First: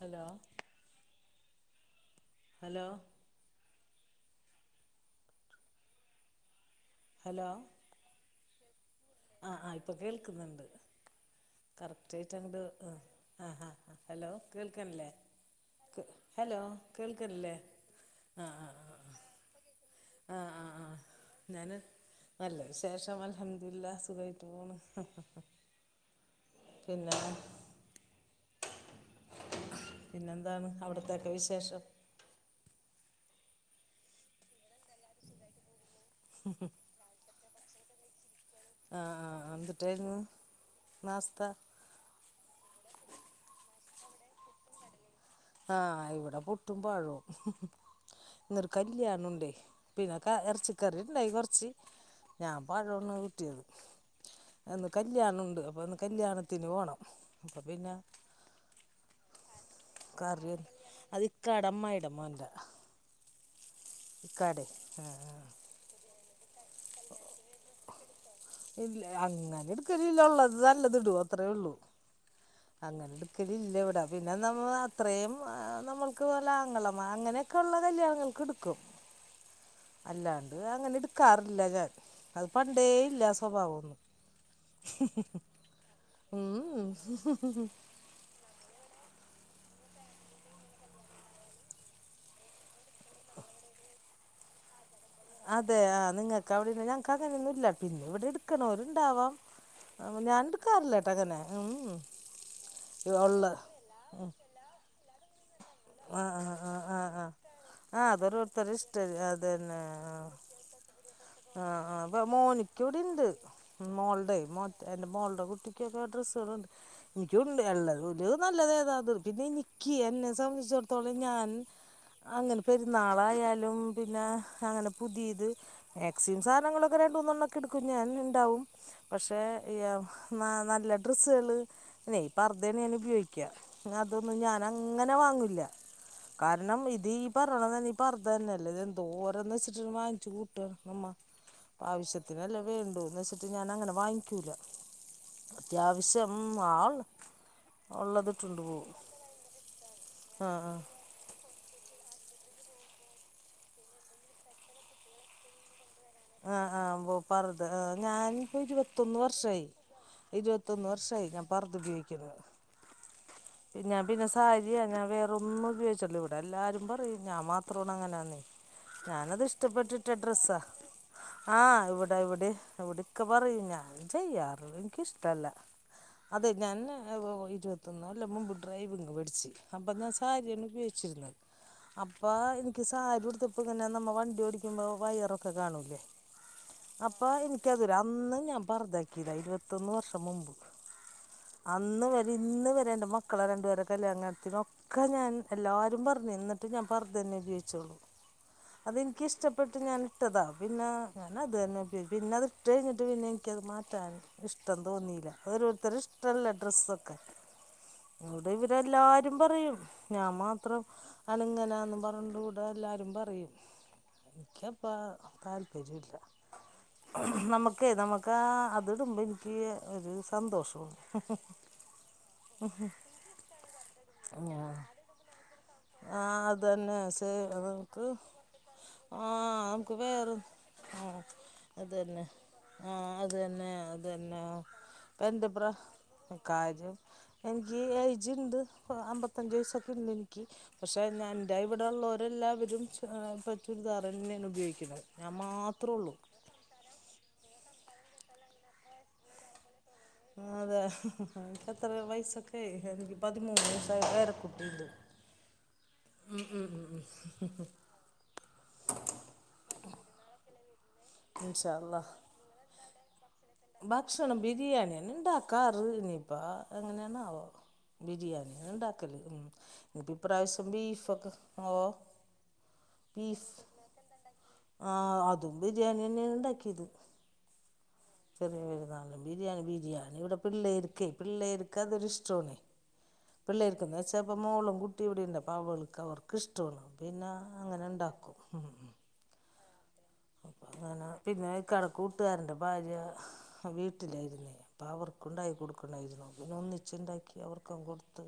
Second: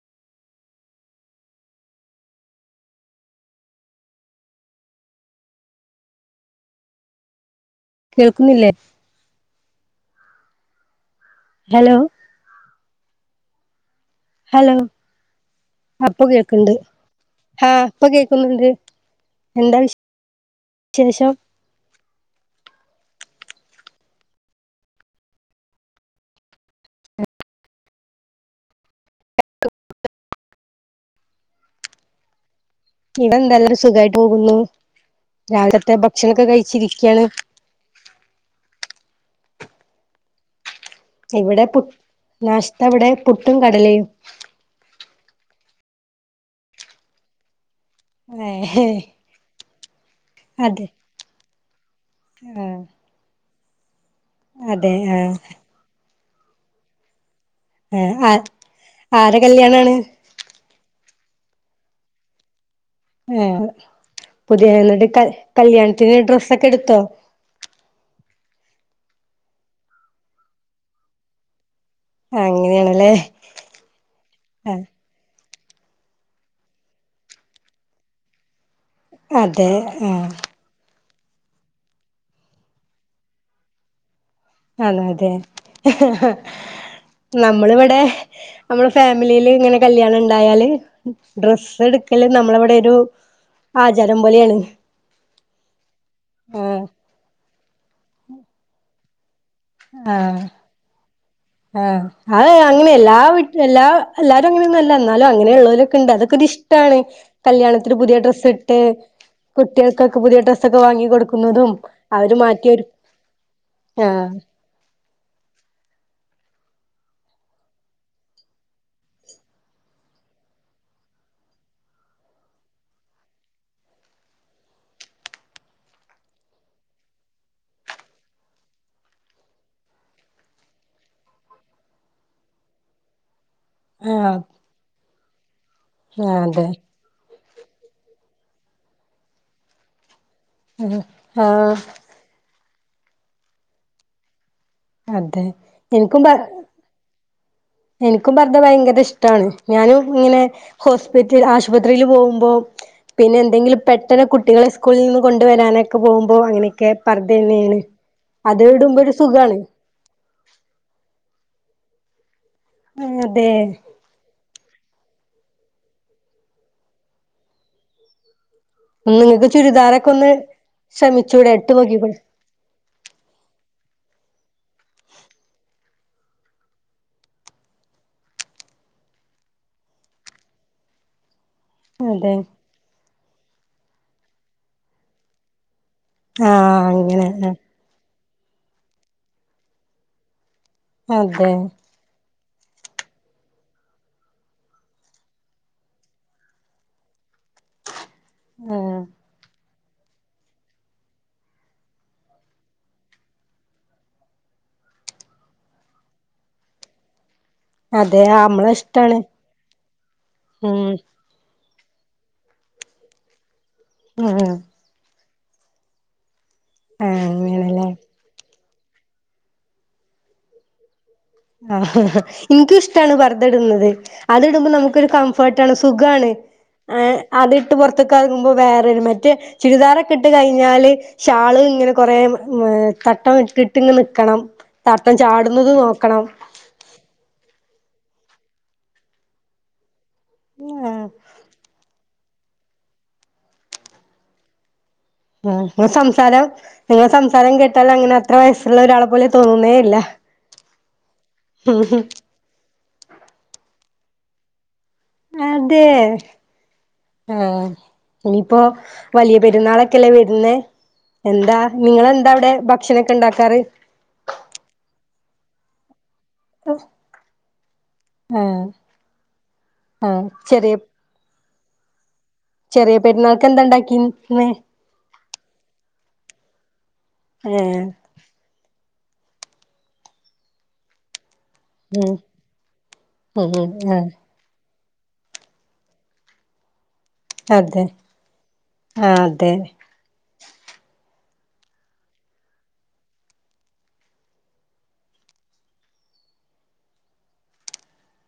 Hello hello hello കേൾക്കുന്നില്ലേ ആഹ് ആഹ് ഇപ്പ കേൾക്ക്ന്ന്ണ്ട് ഹലോ കറക്റ്റായ്റ്റെന്ത് ആഹ് ആഹ് ആഹ് ഹെലോ ഹലോ കേൾക്ക്ൺല്ലേ അപ്പൊ ഹെലോ കേൾക്കണ്ട് കേൾക്ക്ൺല്ലേ ആ ഇപ്പൊ ആഹ് കേൾക്കുന്നുണ്ട് ആഹ് ആഹ് എന്താ വിശെ ശേഷം ഞാന് നല്ല വിശേഷം അൽഹംദുര്ല്ലാ സുഖായ്ട്ട് പോണ് പിന്നെന്താ പിന്നെന്താണ് അവ്ട്ത്തെയെക്കെ വിശേഷം ഇടെ ന്ത ല്ല സുഖായ്ട്ട് പോകുന്നു രാവിലത്തെ ഭക്ഷണൊക്കെ കഴിച്ചിരിക്ക്യാണ് ആഹ് അന്തുട്ടായ്ര്ന്ന് ഇവിടെ പു നാശ്ത്തവ്ടെ പുട്ടും കടലെയും ആഹ് ഇവ്ടെ പുട്ടും പഴോം ഇന്നൊര് ഏഹ് കല്യാണുണ്ടേ പിന്നെ ക അതെ എർച്ചിക്കറി ണ്ടായ് കൊറ്ച്ച് ഞാൻ ആ പഴവാണ് കുറ്റിയെത് ഇന്ന് അതെ കല്യാണുണ്ട് അപ്പ ഇന്ന് കല്യാണ ത്തിന് പോണം ആഹ് ആ ആരെ കല്യാണാണ് കാറില് അത് ഇക്കാടെ അമ്മായിടെ മോന്റെ ആഹ് പുതിയ എന്നിട്ട് കൽ കല്യാണത്തിന് ഡ്രസ്സൊക്കെ എടുത്തോ ഇല്ല അങ്ങനെ എടുക്കലില്ല ഒള്ളത് നല്ലത് ഇടു അത്രേ ഒള്ളൂ അങ്ങനെ അങ്ങനെയാണല്ലേ എട് ക്കലില്ല ഇവടെ പിന്നെ നമ്മ ആ അത്രയും നമ്മൾക്ക് പോലെ ആങ്ങളമാ അങ്ങനെയൊക്കെ ഒള്ള കല്യാണങ്ങൾക്ക് എടു ക്കും അതെ ആ അല്ലാ അങ്ങനെ എടുക്കാറില്ല ഞാൻ അത് പണ്ടേ ഇല്ല സ്വഭാവൊന്നും അന്ന് അതെ ഉം. നമ്മളിവടെ നമ്മടെ ഫാമിലിയില് ഇങ്ങനെ കല്യാണണ്ടായാല് ഡ്രെസ്സ് എടുക്കല് നമ്മളവടെ ഒരു ആചാരം പോലെയണ് അതെ ആഹ് നിങ്ങക്ക് അവിടന്ന ഞങ്ങക്ക് അങ്ങനെയൊന്നും ഇല്ല പിന്നെ ഇവടെ എട്ക്കലോര് ഇണ്ടാവാം ആഹ് ഞാൻ എടുക്കാറില്ലെട്ടോ അങ്ങനെ ഉം. ആഹ് അത് അങ്ങനെ എല്ലാ ഉള്ള വീട്ട് എല്ലാ എല്ലാരും അങ്ങനെന്നും എന്നാലും അങ്ങനെ ഉള്ളോരൊക്കെ ഇണ്ട് ആ ആ ആ അതൊക്കൊരിഷ്ടാണ് ആ ആ കല്യാണത്തിന് ആ പുതിയ ഡ്രസ്സ് അതൊരോരുത്തരുടെ ഇട്ട് ഇഷ്ടം അത് തന്നെ കുട്ടികൾക്കൊക്കെ ആ. പുതിയ ഡ്രസ്സൊക്കെ വാങ്ങി കൊടുക്കുന്നതും ആഹ് ആഹ് അപ്പൊ അവര് മോനിക്ക് മാറ്റിയൊരു ആഹ് മോ എന്റെ മോൾടെ കുട്ടിക്കൊക്കെ ഡ്രസ്സ്കളുണ്ട് എനിക്കണ്ട് ഇള്ളത് നല്ലത് ഏതാത് പിന്നെ എനിക്ക് എന്നെ സംബന്ധിച്ചിടത്തോളം ഞാൻ അങ്ങനെ പെരുന്നാളായാലും പിന്നെ അങ്ങനെ പുതിത് എക്സി സാധനങ്ങളൊക്കെ രണ്ടൂന്നെണ്ണം ഒക്കെ എടുക്കും ഞാൻ ഇണ്ടാവും പക്ഷേ ഏയ് നല്ല ഡ്രസ്സുകള് പിന്നെ പർദ്ധാണ് ഞാൻ ഉപയോഗി ക്യ അതൊന്നും ആഹ് ഞാൻ അങ്ങനെ വാങ്ങൂല ആഹ് അതെ കാരണം ഇതീ പറയണ തന്നെ പർദ്ധ തന്നെയല്ലേ ഇത് എന്തോരോന്ന് വെച്ചിട്ട് വാങ്ങിച്ചു കൂട്ടുവ നമ്മ ആഹ് ആവശ്യ അത്തിനെല്ലേ വേണ്ടുന്ന് വെച്ചിട്ട് ഞാൻ അങ്ങനെ വാങ്ങിക്കൂല അതെ എനിക്കും അത്യാവശ്യം പ വാങ്ങും ഒള്ളതിട്ടൊണ്ട് പോവും അതാണ് ഞാനും ഇങ്ങനെ ആ ഹോ ആശുപത്രിയില് പോവുമ്പോ പിന്നെ എന്തെങ്കിലും പെട്ടെന്ന് കുട്ടികളെ സ്കൂളിൽ നിന്ന് കൊണ്ടു വെരാനെ ഒക്കെ പോവുമ്പോ ആ ആ അങ്ങനെയൊക്കെ ആ പറത് പർദ്ധെന്നെയാണ് അത് ഇടുമ്പോര് സുഖാണ് ഇരുവത്തൊന്ന് വർഷായി ഞാൻ പർദ്ധ ഉപയോഗിക്കുന്ന് ആഹ് അതെ പിന്നാ പിന്നെ സാരിയാ ഞാൻ വേറൊന്നും ഉപയോഗിച്ചിട്ടില്ല ഇവടെ എല്ലാരും പറയും ഞാൻ മാത്രവാണ് അങ്ങനാന്നേ ഞാനത് നിങ്ങൾക്ക് ഇഷ്ടപ്പെട്ടിട്ട ചുരിദാറൊക്കെ ഒന്ന് ഡ്രസ്സാ ശ്രമിച്ചൂടെ ഇട്ട് ആഹ് ഇവടെ നോക്കിക്കൂടെ ഇവടെ ഇവടൊക്കെ പറയും ഞാൻ ചെയ്യാറു എനിക്ക് ഇഷ്ടല്ല അതെ ഞാൻ ഇരുപത്തൊന്ന് കൊല്ലം മുമ്പ് ഡ്രൈവിങ് പടിച്ച് അപ്പൊന് സാരിയാണ് ഉപയോ ച്ചിരുന്ന അപ്പ അതെ എനിക്ക് സാരി ഉടുത്തപ്പോങ്ങനെ നമ്മ വണ്ടി ഓടിക്കുമ്പോ വയറൊക്കെ കാണൂല്ലേ ആഹ് അങ്ങനെ അപ്പാ ആഹ് എനിക്കത് വരെ അന്ന് ഞാൻ പർദ്ധാക്കിയതാ ഇരുപത്തൊന്ന് വർഷം മുമ്പ് അതെ അന്ന് വരെ ഇന്ന് വരെണ്ട് മക്കളെ രണ്ടുപേരെ കല്യാണത്തിനോ ഒക്കെ ഞാൻ എല്ലാരും പറഞ്ഞ് എന്നിട്ടും ഞാൻ പർദ്ധന്നെ ഉപയോ ആഹ് അതെനിക്കിഷ്ടപ്പെട്ട് ഞാൻ ഇട്ടതാ പിന്നെ ഞാൻ അത് തന്നെ ഉപയോക്യ പിന്നെ അത് ഇട്ടേഴിഞ്ഞിട്ട് പിന്നെ എനിക്കത് മാറ്റാൻ ഇഷ്ടം തോന്നില്ല അതൊരൊത്തരെ ഇഷ്ടല്ലെ ഡ്രസ്സൊക്കെ അതെ അവടെ നമ്മളെ ഇവടെ ഇഷ്ടാണ് എല്ലാരും പറയും ഞാൻ ഉം മാത്രം ആണങ്ങനാന്ന് പറഞ്ഞ് കൂടെ എല്ലാരും പറയും ഉം ആഹ് എനിക്കപ്പം തല് ശരിയല്ല നമുക്കെ അങ്ങനെല്ലേ നമു ക്കാ അത്ട്മ്പ എനിക്ക് ഒരു സന്തോഷം ആഹ് ഇന്ക്കും ഇഷ്ട്ടാണ് പർദ്ദ ഇട്ന്നത് അത് ഇടുമ്പോ നമുക്കൊരു കം ഫട്ടാണ് ആ സുഖാണ് അതുതന്നെ ഏഹ് സേ അതിട്ട് നമുക്ക് പൊർത്ത്ക്ക് അറങുബോ വേറൊരു ആ മറ്റെ നമുക്ക് ചുരിദാറൊക്കെ ഇട്ട് വേറെ കഴിഞ്ഞാ ഞാല് ആ ഷാള് ഇങ്ങനെ കൊറേ അതുതന്നെ ആ തട്ടം അതുതന്നെ ഇട്ടിട്ട് ഇങ്ങ അതുതന്നെ നിക്കണം തട്ടം ചാടുന്നത് നോക്കണം ക്കാജ് എനിക്ക് ഐജ്ണ്ട് അമ്പത്തഅഞ്ച് വയസ്സൊക്കിണ്ട് എ ക്കി പക്ഷെ ആഹ് ഞാൻ ൻ്റെ ഇവിടെ ഉ ള്ളോരല്ലാവരും ഏഹ് ഇപ്പ ച്ചുരിദാറെന്നേൺ ഉപയോഗിക്കുന്നത് ഞാൻ ആഹ് മാത്രമേ ഉള്ളൂ നിങ്ങസംസാരം നിങ്ങ സംസാരം കേട്ടാലും അങ്ങനെ അത്ര വയസ്സുള്ള ഒരാള പോലെ തോന്നുന്നേ ഇല്ല ആതെ എനിക്ക് അത്ര വയസ്സൊക്കെ ആയി എനിക്ക് പതിമൂന്ന് [unintelligible] പേര കുട്ടിണ്ട് അതെ ആഹ് ഇനിയിപ്പോ വലിയ പെരുന്നാളൊക്കെല്ലേ വരുന്നെ എന്താ ഇൻഷാ അള്ളാ നിങ്ങളെന്താ അവിടെ ഭ ക്ഷണൊക്കെണ്ടാക്കാറ് ഭക്ഷണം ബിരിയാണി എന്നേ ഇണ്ടാക്കാറ് ഇനിപ്പാ എങ്ങനെണാവോ ബിരിയാണി ആഹ് എന്നെണ്ടാക്കല് ഉം ഇനിപ്പ ആഹ് ഇപ്രാവിശ്യം ചെറിയ ബീഫൊക്കെ ഓഹ് ചെറിയ പെരുന്നാൾക്ക് എന്താണ്ടാക്കീന്ന് ആഹ് അതും ബിരിയാണി ന്നേണ് ഇണ്ടാക്കിത് ഏഹ് ചെറിയ പെരുന്നാൾ ബിരിയാണി ബിരിയാണി ഇവിടെ പിള്ളേര്കൈ പിള്ളേര് കതൊര് ഉം ഇഷ്ടോണയ് ഉം ഉം പിള്ളേര്ക്ക്ന്ന് ആഹ് വച്ച ഇപ്പം മോളും കുട്ടി ഇവിടെണ്ട് അപ്പ അവൾക്ക് അവർക്ക് ഇഷ്ടോണ് പിന്നെ അങ്ങനെ അതെ ഇണ്ടാക്കും ഉം ആഹ് അതെ അപ്പ അങ്ങന പിന്നെ ഇക്കാടെ കൂട്ടാരന്റെ ഭാര്യ വീട്ടിലായിരുന്നേ അപ്പം അവർക്കുണ്ടായി കൊടുക്കണേ ര്ന്നു പിന്നെ ഒന്നിച്ച്ണ്ടാക്കി അവർക്കും കൊടുത്തു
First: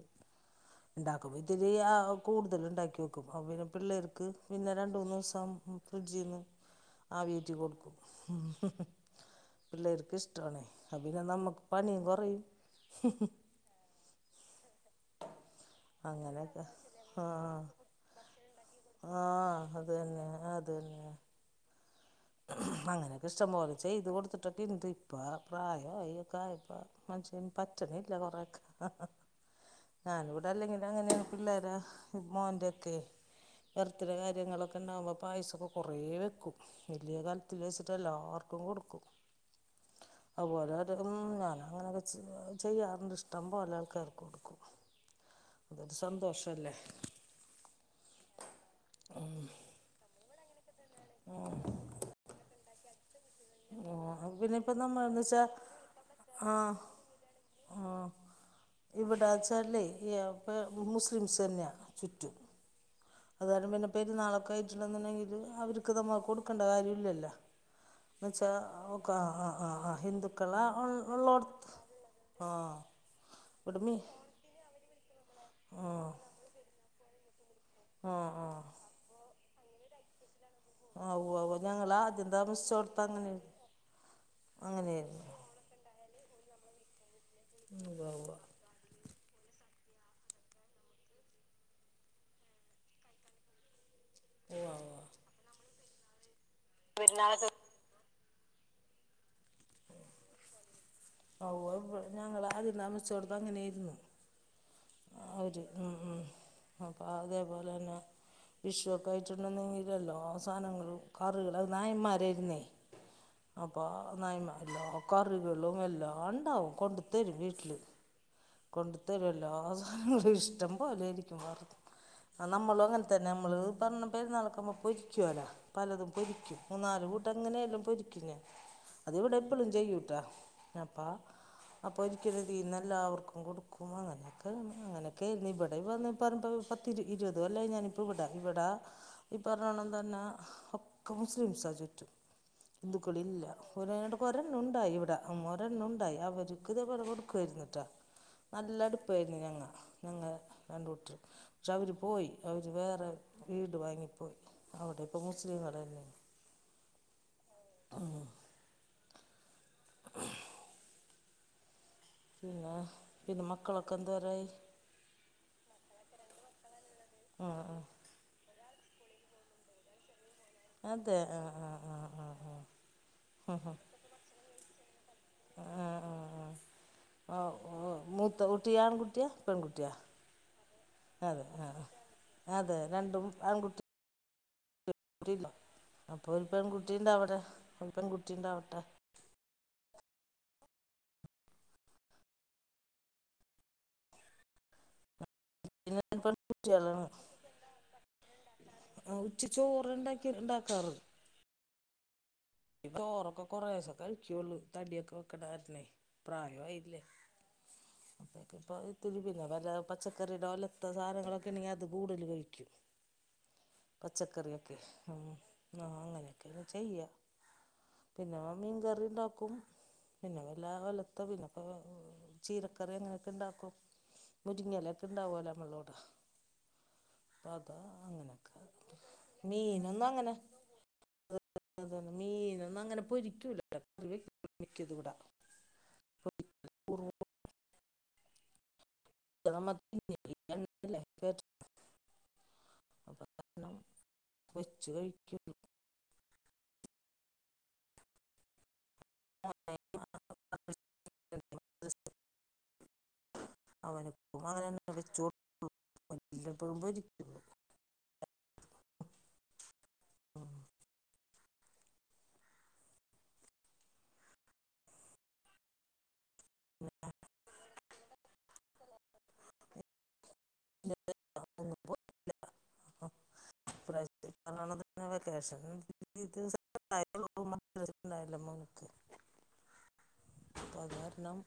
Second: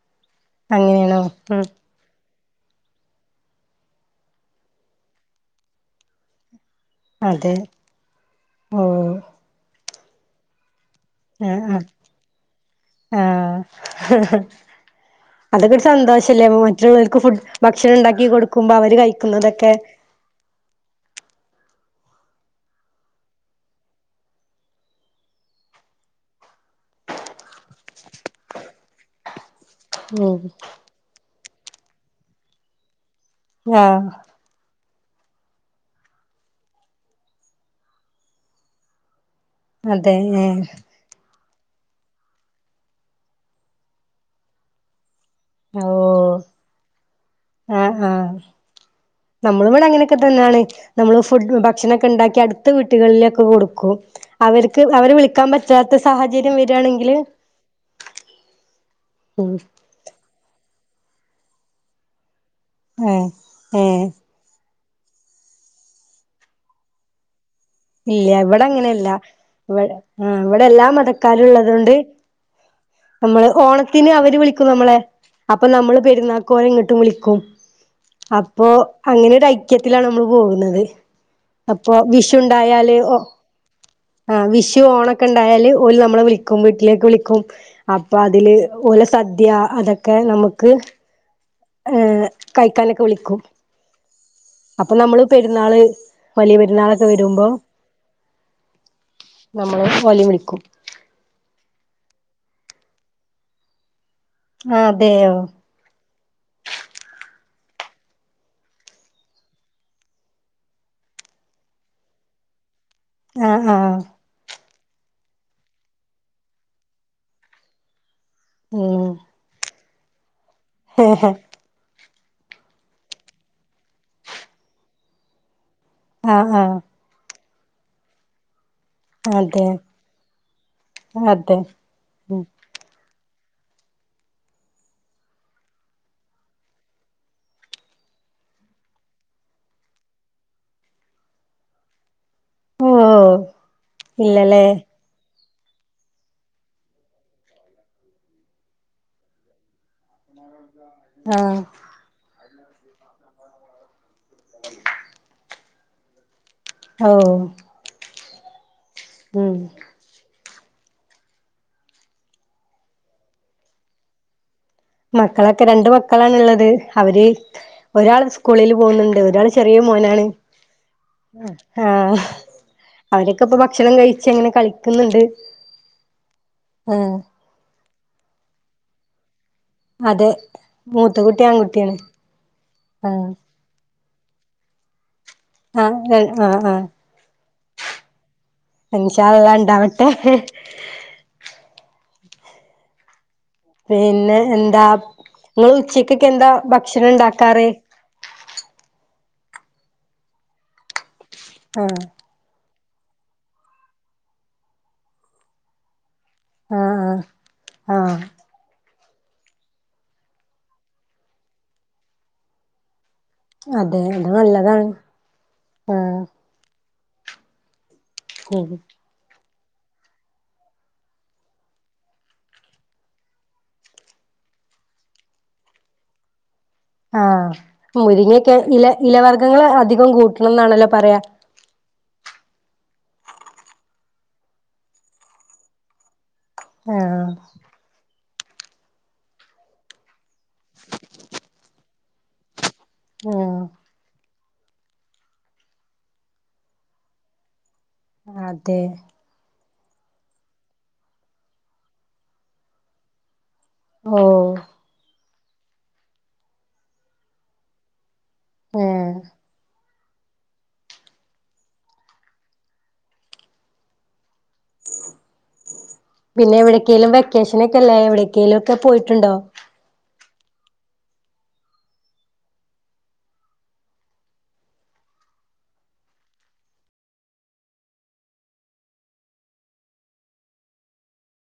അങ്ങനെയാണോ ഉം ഇണ്ടാക്കുബത്തിരി ആവും കൂടുതൽ ഉണ്ടാക്കി വെക്കും അപ്പോ പിന്നെ പിള്ളേർക്ക് പിന്നെ രണ്ട് മൂന്ന് ദിവസം ഫ്രിഡ്ജീന്ന് ആവേറ്റി അതെ കൊടുക്കും ഉം ഓഹ് പിള്ളേർക്ക് ഇഷ്ടാണേ അ പിന്നെ ആഹ് നമ്മക്ക് പണിയും കൊറയും ഹ അതൊക്കെ ഒരു സന്തോഷല്ലേ അങ്ങനെയൊക്കെ മറ്റുള്ളവർക്ക് ആ ഫു ഭക്ഷണം ഇണ്ടാക്കി കൊടുക്കുമ്പോ അവര് ആ കഴിക്കുന്നതൊക്കെ അത് തന്നെ തന്നെ അങ്ങനൊക്കെ ഇഷ്ടംപോലെ ചെയ്ത് കൊടുത്തിട്ടൊക്കെ ഇണ്ട് ഇപ്പ പ്രായം ആയി ഒക്കെ ആയപ്പ മനുഷ്യന് പറ്റിണില്ല കൊറേ ക്കേ ഉം ഞാനിവിടെ അല്ലെങ്കിലും അങ്ങനെയാ പിള്ളേര മോന്റെക്കെ ആഹ് വെർത്തിഡേ കാര്യങ്ങളൊക്ക ഇണ്ടാവുമ്പോ പായസൊക്കെ കൊറേ വെക്കും വല്ല്യേ കല്ത്തില് വെച്ചിട്ട് എല്ലാർക്കും കൊടുക്കും അതെ ഏഹ് അതുപോലെ ഉം ഞാൻ അങ്ങനെക്കെ ചെയ്യാ ചെയ്യാറുണ്ട് ഇഷ്ടം പോല ആൾക്കാർക്ക് കൊടുക്കും അതൊരു ഓഹ് സന്തോഷമല്ലേ ആഹ് ആഹ് ഉം നമ്മളും ഇവിടെ അങ്ങനെ ക്കെത്തന്നാണ് നമ്മള് ഫു ഭക്ഷണൊക്കെ ഇണ്ടാക്കി അട് ത്ത വീട്ട്കളിലൊക്കെ കൊടുക്കും ഓഹ് പിന്നെ ഇപ്പ അവർക്ക് അവരെ നമ്മൾന്ന് വെച്ചാ വിളിക്കാ പറ്റാത്ത സാഹചര്യം ആഹ് വരാണെങ്കില് ആഹ് ഉം ഇവിടാച്ചാലൈ ഏപ്പ് മുസ്ലിംസ് തന്നെയാ ചുറ്റും ഏഹ് അത് കാരണം പിന്നെ ഏഹ് പെരുന്നാളൊക്കെയി [unintelligible] ണ്ടെങ്കിൽ അവർക്ക് നമ്മ കൊടുക്കണ്ട കാര്യ വില്ലല്ലാ ഇല്ല എന്നച്ച ഇവിടെ അങ്ങനെയല്ല ഓക്ക് ആഹ് ആ ഹ് ആഹ് ഇവി ആഹ് ഹിന്ദുക്കള ഇവിടെ എല്ലാ ഉള്ള മതക്കാരും ഉള്ളാട് ഉള്ളത് കൊണ്ട് ആഹ് നമ്മള് ഇവിടെ മി ഓണത്തിന് അവര് വിളിക്കും നമ്മളെ അപ്പൊ നമ്മള് ആഹ് പെരുന്നാ ഓരേ ഇങ്ങട്ടും വിളിക്കും ആഹ് ആഹ് അപ്പോ അങ്ങനെ ഒരു ഐക്യത്തിലാണ് നമ്മള് പോകുന്നത് ആ ആ ഞങ്ങളാ ആദ്യം താ ട്ടായാല് ഓ ആ വിഷു ഓണോക്കെ അങ്ങനെയായിരുന്നു ഉണ്ട ണ്ടായാല് ഓല് നമ്മളെ വിളിക്കും വീട്ടിലേക്ക് വിളിക്കും ഉവ്വ് ഉവ്വ് അപ്പൊ അതില് ഉവ്വ് ഓലെ സദ്യ അതൊക്കെ നമുക്ക് കഴിക്കാനൊക്കെ വിളിക്കും അപ്പൊ ഉവ്വ് നമ്മള് പെരുന്നാള് വലിയ പെ രുന്നാളൊക്കെ പെരുന്നാളൊക്കെ വരുമ്പോ നമ്മള് ഓലെയും വിളിക്കും ഓ അ ഞങ്ങൾ ആദ്യം തമച്ചോടുത്ത് അങ്ങനൊയിരുന്നു ആഹ അവര് അപ്പം അതേപോലെ തന്നെ വിഷുക്കെ ആയിട്ടുണ്ടന്നെങ്കില്ലല്ലോ അവസാനങ്ങൾ കറുക ള് നായന്മാരായിരുന്നേ ആഹ് അപ്പൊ ആഹ് നായൻമാ എല്ലാ കറികളും എല്ലാം ഉണ്ടാവും കൊണ്ട് തരും വീട്ടില് കൊണ്ട് ഉം തരും എ എല്ലാ സാധനങ്ങളും ഇഷ്ടം പോലായിരിക്കും വർ ആ നമ്മളും അങ്ങനെ തന്നെ നമ്മൾ പറഞ്ഞ പെരുന്നാളൊക്കെ ആകുമ്പോ പൊരിക്കുവല്ലോ പലതും ആഹ് പൊരിക്കും ആഹ് മൂന്നാല് കൂ ട്ട എങ്ങനെയല്ലാം പൊരിക്ക ഞ അതിടെ അതെ എപ്പഴും ചെയ്യൂട്ടാ നപ്പാ അതെ അപ്പോൾ ഒരിക്കരു ഉം രീ എല്ലാവർക്കും കൊടുക്കും അങ്ങനെ അങ്ങനെയൊക്കെയിരുന്നു ഇവിടെ വ പറ പത്തി ഇരുപത് അല്ല ഞാനിപ്പ ഇവിട ഇവിടാ ഈ പറഞ്ഞോണം തന്നെ ഒക്കെ മുസ്ലിംസ ചുറ്റും ഓഹ് ഹിന്ദുക്കളില്ല ഒരുനട്ട് ഒരെണ്ണം ഇല്ലല്ലേ ഉണ്ടായി ഇവിടെ അമ്മോരെണ്ണം ഉണ്ടായി അവർക്ക് ഇതെ പോലെ കൊടുക്കുയിരുന്നട്ടാ നല്ലടു ഇായിരുന്നു ഞങ്ങ ഞ രണ്ടൂട്ടരു ആഹ് അവ പോയി അവര് വേറെ വീട് വാങ്ങിപ്പോയി അവിടെ ഇപ്പോൾ മുസ്ലിംകൾ തന്നെ അ ഓ ആ ഉം ! ! ! ! ! ! പിന്നെ പിന്നെ മക്കളൊക്കെ എന്തുവെരായി മക്കളൊക്കെ രണ്ട് മക്കളാണുള്ളത് അവര് ആ ഒരാൾ സ് കുളിൽ പോകുന്നുണ്ട് ഒരാൾ ചെറിയ മോനാണ്. അതെ ആ ആ ഹാ ആ ആ ആ അവരൊക്കെ ഇപ്പ ഭക്ഷണം കഴിച്ച് അങ്ങനെ കളിക്കുന്നുണ്ട്. ആ ആഹ് ആ ആ മൂത്ത കുട്ടിആൺകുട്ടിയ പെൺ കുടിയോ അതെ മൂത്ത കുട്ടി ആൺകുട്ടിയാണ് അതെ രണ്ടും ആൺകുട്ടി ആഹ് ആഹ് അപ്പൊ ഒരു ആഹ് ആഹ് പെൺകുട്ടി ഉണ്ടാവട്ടെ ഒരു പെൺകുട്ടിണ്ടാവട്ടെ ഇഷാള്ളാഹ് ണ്ടാവട്ടെ. പിന്നെ എന്താ ങ്ങള് പിന്നെ ഉച്ചക്കൊക്കെ എന്താ പെൺകുട്ടികളാണ് ഭക്ഷണം ഉണ്ടാക്കാറ്. ആ ഉച്ച ചോറ് ഉണ്ടാക്കി ഉണ്ടാക്കാറ് ആ ചോറൊക്കെ കൊറേശെ കഴിക്കൊള്ളു തടിയൊക്കെ വെക്കണ കാരണെ. പ്രായോആയില്ലേ. ആഹ് ആഹ് ആഹ് ഇപ്പ ഇത്തിരി പിന്ന വല്ല പച്ചക്കറിടെ വല്ല സാധനങ്ങളൊക്കെ ഉണ്ടെങ്കിൽ അത് കൂടുതലു കഴിക്കും. അതെ അത് പച്ചക്കറിയൊക്കെ, നല്ലതാണ് ഉം ആ ആഹ് അങ്ങനെയൊക്കെ അങ്ങ് ചെയ്യ പിന്നെ ഉം ഞാന്മീൻകറി ണ്ടാക്കും. പിന്നെ വല്ലാ [unintelligible] പിന്നെപ്പോ ചീരക്കറി അങ്ങനെയൊക്കെ ഇണ്ടാക്കും മുരിങ്ങല ക്കെണ്ടാവോലോ നമ്മളോടെ. ആഹ്, സാധാ മുരിങ്ങെക്കെ അങ്ങനൊക്കെ ഇല ഇലവർഗ്ഗങ്ങള്ൾ മീനൊന്നും അധികം അങ്ങനെ കൂട്ടണം ന്നാണല്ലോ പറയാ. അതാണ് മീനൊന്നും അങ്ങനെ പൊരിക്കൂല [unintelligible] മിക്കതും പൊരിക്കൂല. കുറുവ ആഹ് ആഹ് [unintelligible] പൊരിച്ചു കഴിക്ക അതെ [inaudible] അവന ഓഹ് [unintelligible] ഏഹ് ആഹ് പിന്നെ എവിടേക്കേലും വെക്കേഷനൊക്കെല്ലേ എവിടേക്കേലും ഒക്കെ പോയിട്ടുണ്ടോ? [unintelligible] ഇപ്രാവശ്‌ [unintelligible] മദ്റസ ണ്ടായല്ലോ മോന്ക് അത് കാരണം.